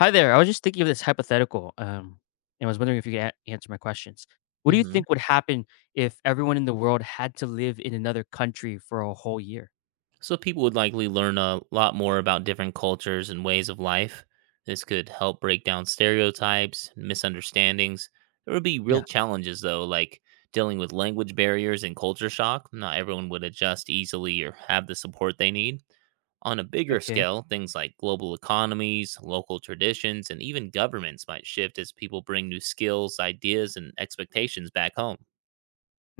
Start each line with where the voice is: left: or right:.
left: Hi there. I was just thinking of this hypothetical, and I was wondering if you could answer my questions. What do you
right: Hmm.
left: think would happen if everyone in the world had to live in another country for a whole year?
right: So people would likely learn a lot more about different cultures and ways of life. This could help break down stereotypes and misunderstandings. There would be real
left: Yeah.
right: challenges, though, like dealing with language barriers and culture shock. Not everyone would adjust easily or have the support they need. On a bigger
left: Okay.
right: scale, things like global economies, local traditions, and even governments might shift as people bring new skills, ideas, and expectations back home.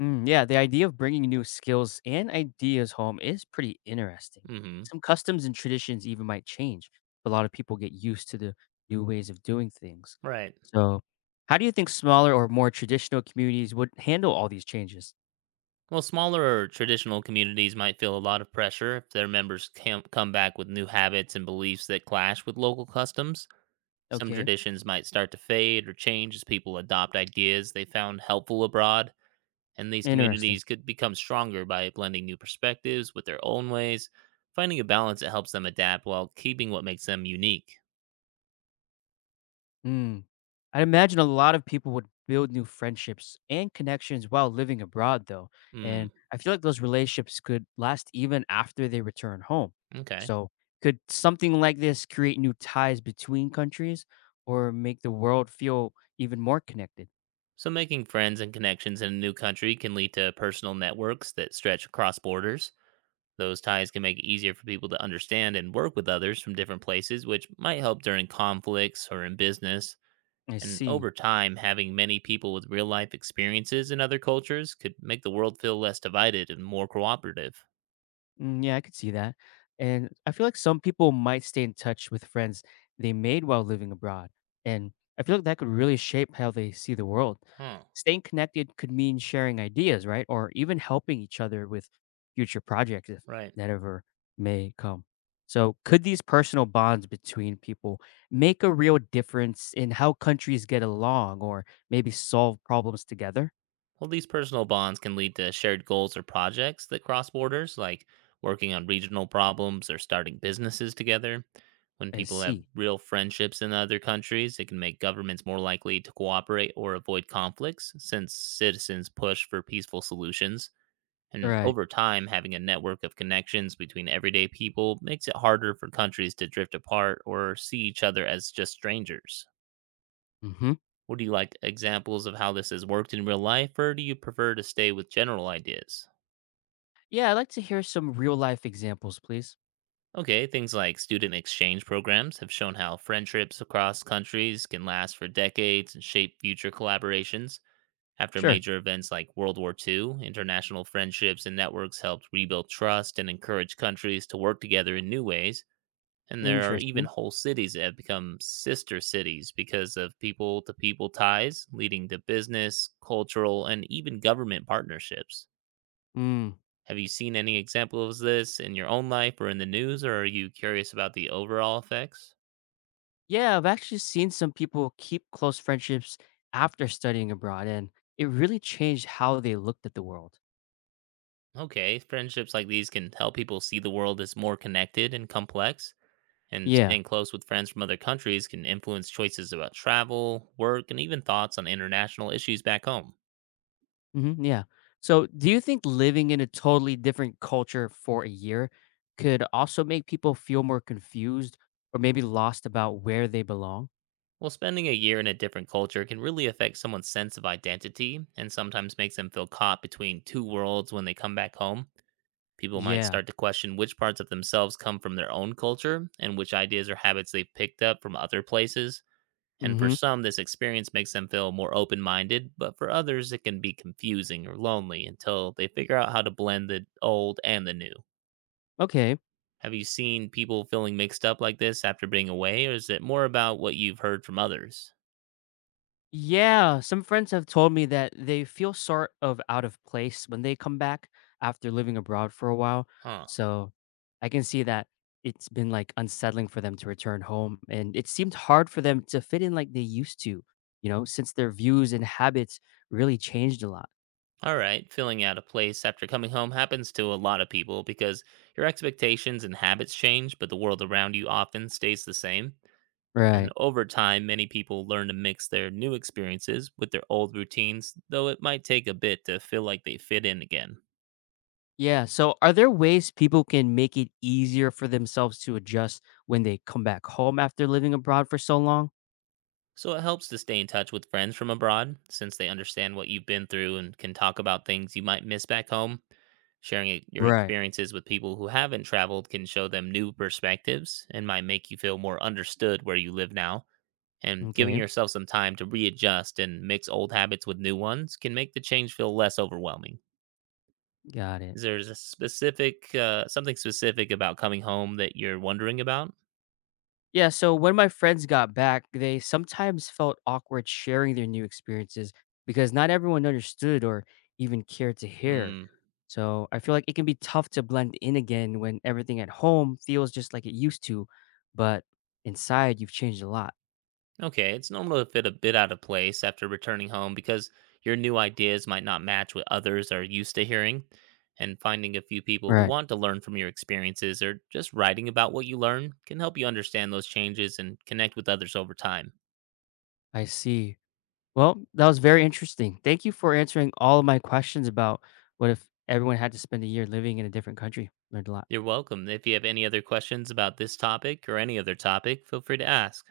left: Mm, yeah. The idea of bringing new skills and ideas home is pretty interesting.
right: Hmm.
left: Some customs and traditions even might change. But a lot of people get used to the new ways of doing things.
right: Right.
left: So, how do you think smaller or more traditional communities would handle all these changes?
right: Well, smaller or traditional communities might feel a lot of pressure if their members can come back with new habits and beliefs that clash with local customs. Some
left: Okay.
right: traditions might start to fade or change as people adopt ideas they found helpful abroad, and these
left: Interesting.
right: communities could become stronger by blending new perspectives with their own ways, finding a balance that helps them adapt while keeping what makes them unique.
left: Mm. I imagine a lot of people would build new friendships and connections while living abroad, though.
right: Hmm,
left: And I feel like those relationships could last even after they return home.
right: okay.
left: So, could something like this create new ties between countries or make the world feel even more connected?
right: So, making friends and connections in a new country can lead to personal networks that stretch across borders. Those ties can make it easier for people to understand and work with others from different places, which might help during conflicts or in business.
left: I
right: And
left: see.
right: over time, having many people with real life experiences in other cultures could make the world feel less divided and more cooperative.
left: Mm, yeah, I could see that. And I feel like some people might stay in touch with friends they made while living abroad. And I feel like that could really shape how they see the world.
right: Huh,
left: Staying connected could mean sharing ideas, right? Or even helping each other with future projects if
right: right.
left: that ever may come. So, could these personal bonds between people make a real difference in how countries get along or maybe solve problems together?
right: Well, these personal bonds can lead to shared goals or projects that cross borders, like working on regional problems or starting businesses together. When
left: I
right: people have
left: see.
right: real friendships in other countries, it can make governments more likely to cooperate or avoid conflicts since citizens push for peaceful solutions. And
left: Right.
right: over time, having a network of connections between everyday people makes it harder for countries to drift apart or see each other as just strangers.
left: Hmm.
right: Would you like examples of how this has worked in real life, or do you prefer to stay with general ideas?
left: Yeah, I'd like to hear some real life examples, please.
right: Okay, things like student exchange programs have shown how friendships across countries can last for decades and shape future collaborations. After
left: Sure.
right: major events like World War II, international friendships and networks helped rebuild trust and encourage countries to work together in new ways. And there are even
left: Interesting.
right: whole cities that have become sister cities because of people to people ties, leading to business, cultural, and even government partnerships.
left: Mm.
right: Have you seen any examples of this in your own life or in the news, or are you curious about the overall effects?
left: Yeah, I've actually seen some people keep close friendships after studying abroad, and it really changed how they looked at the world.
right: Okay, friendships like these can help people see the world as more connected and complex, and
left: Yeah.
right: staying close with friends from other countries can influence choices about travel, work, and even thoughts on international issues back home.
left: Hmm, yeah. So, do you think living in a totally different culture for a year could also make people feel more confused or maybe lost about where they belong?
right: Well, spending a year in a different culture can really affect someone's sense of identity and sometimes makes them feel caught between two worlds when they come back home. People might
left: Yeah.
right: start to question which parts of themselves come from their own culture and which ideas or habits they've picked up from other places. And for
left: Hmm.
right: some, this experience makes them feel more open minded, but for others, it can be confusing or lonely until they figure out how to blend the old and the new.
left: Okay.
right: Have you seen people feeling mixed up like this after being away, or is it more about what you've heard from others?
left: Yeah, some friends have told me that they feel sort of out of place when they come back after living abroad for a while.
right: Huh.
left: So I can see that it's been like unsettling for them to return home. And it seemed hard for them to fit in like they used to, you know, since their views and habits really changed a lot.
right: All right, feeling out of place after coming home happens to a lot of people because your expectations and habits change, but the world around you often stays the same. And
left: Right.
right: over time, many people learn to mix their new experiences with their old routines, though it might take a bit to feel like they fit in again.
left: Yeah. So are there ways people can make it easier for themselves to adjust when they come back home after living abroad for so long?
right: So it helps to stay in touch with friends from abroad, since they understand what you've been through and can talk about things you might miss back home. Sharing your
left: Right.
right: experiences with people who haven't traveled can show them new perspectives and might make you feel more understood where you live now. And giving
left: Okay.
right: yourself some time to readjust and mix old habits with new ones can make the change feel less overwhelming.
left: Got it.
right: Is there a something specific about coming home that you're wondering about?
left: Yeah, so when my friends got back, they sometimes felt awkward sharing their new experiences because not everyone understood or even cared to hear.
right: Hmm.
left: So I feel like it can be tough to blend in again when everything at home feels just like it used to, but inside you've changed a lot.
right: Okay, it's normal to feel a bit out of place after returning home because your new ideas might not match what others are used to hearing. And finding a few people who
left: Right.
right: want to learn from your experiences or just writing about what you learn can help you understand those changes and connect with others over time.
left: I see. Well, that was very interesting. Thank you for answering all of my questions about what if everyone had to spend a year living in a different country. Learned a lot.
right: You're welcome. If you have any other questions about this topic or any other topic, feel free to ask.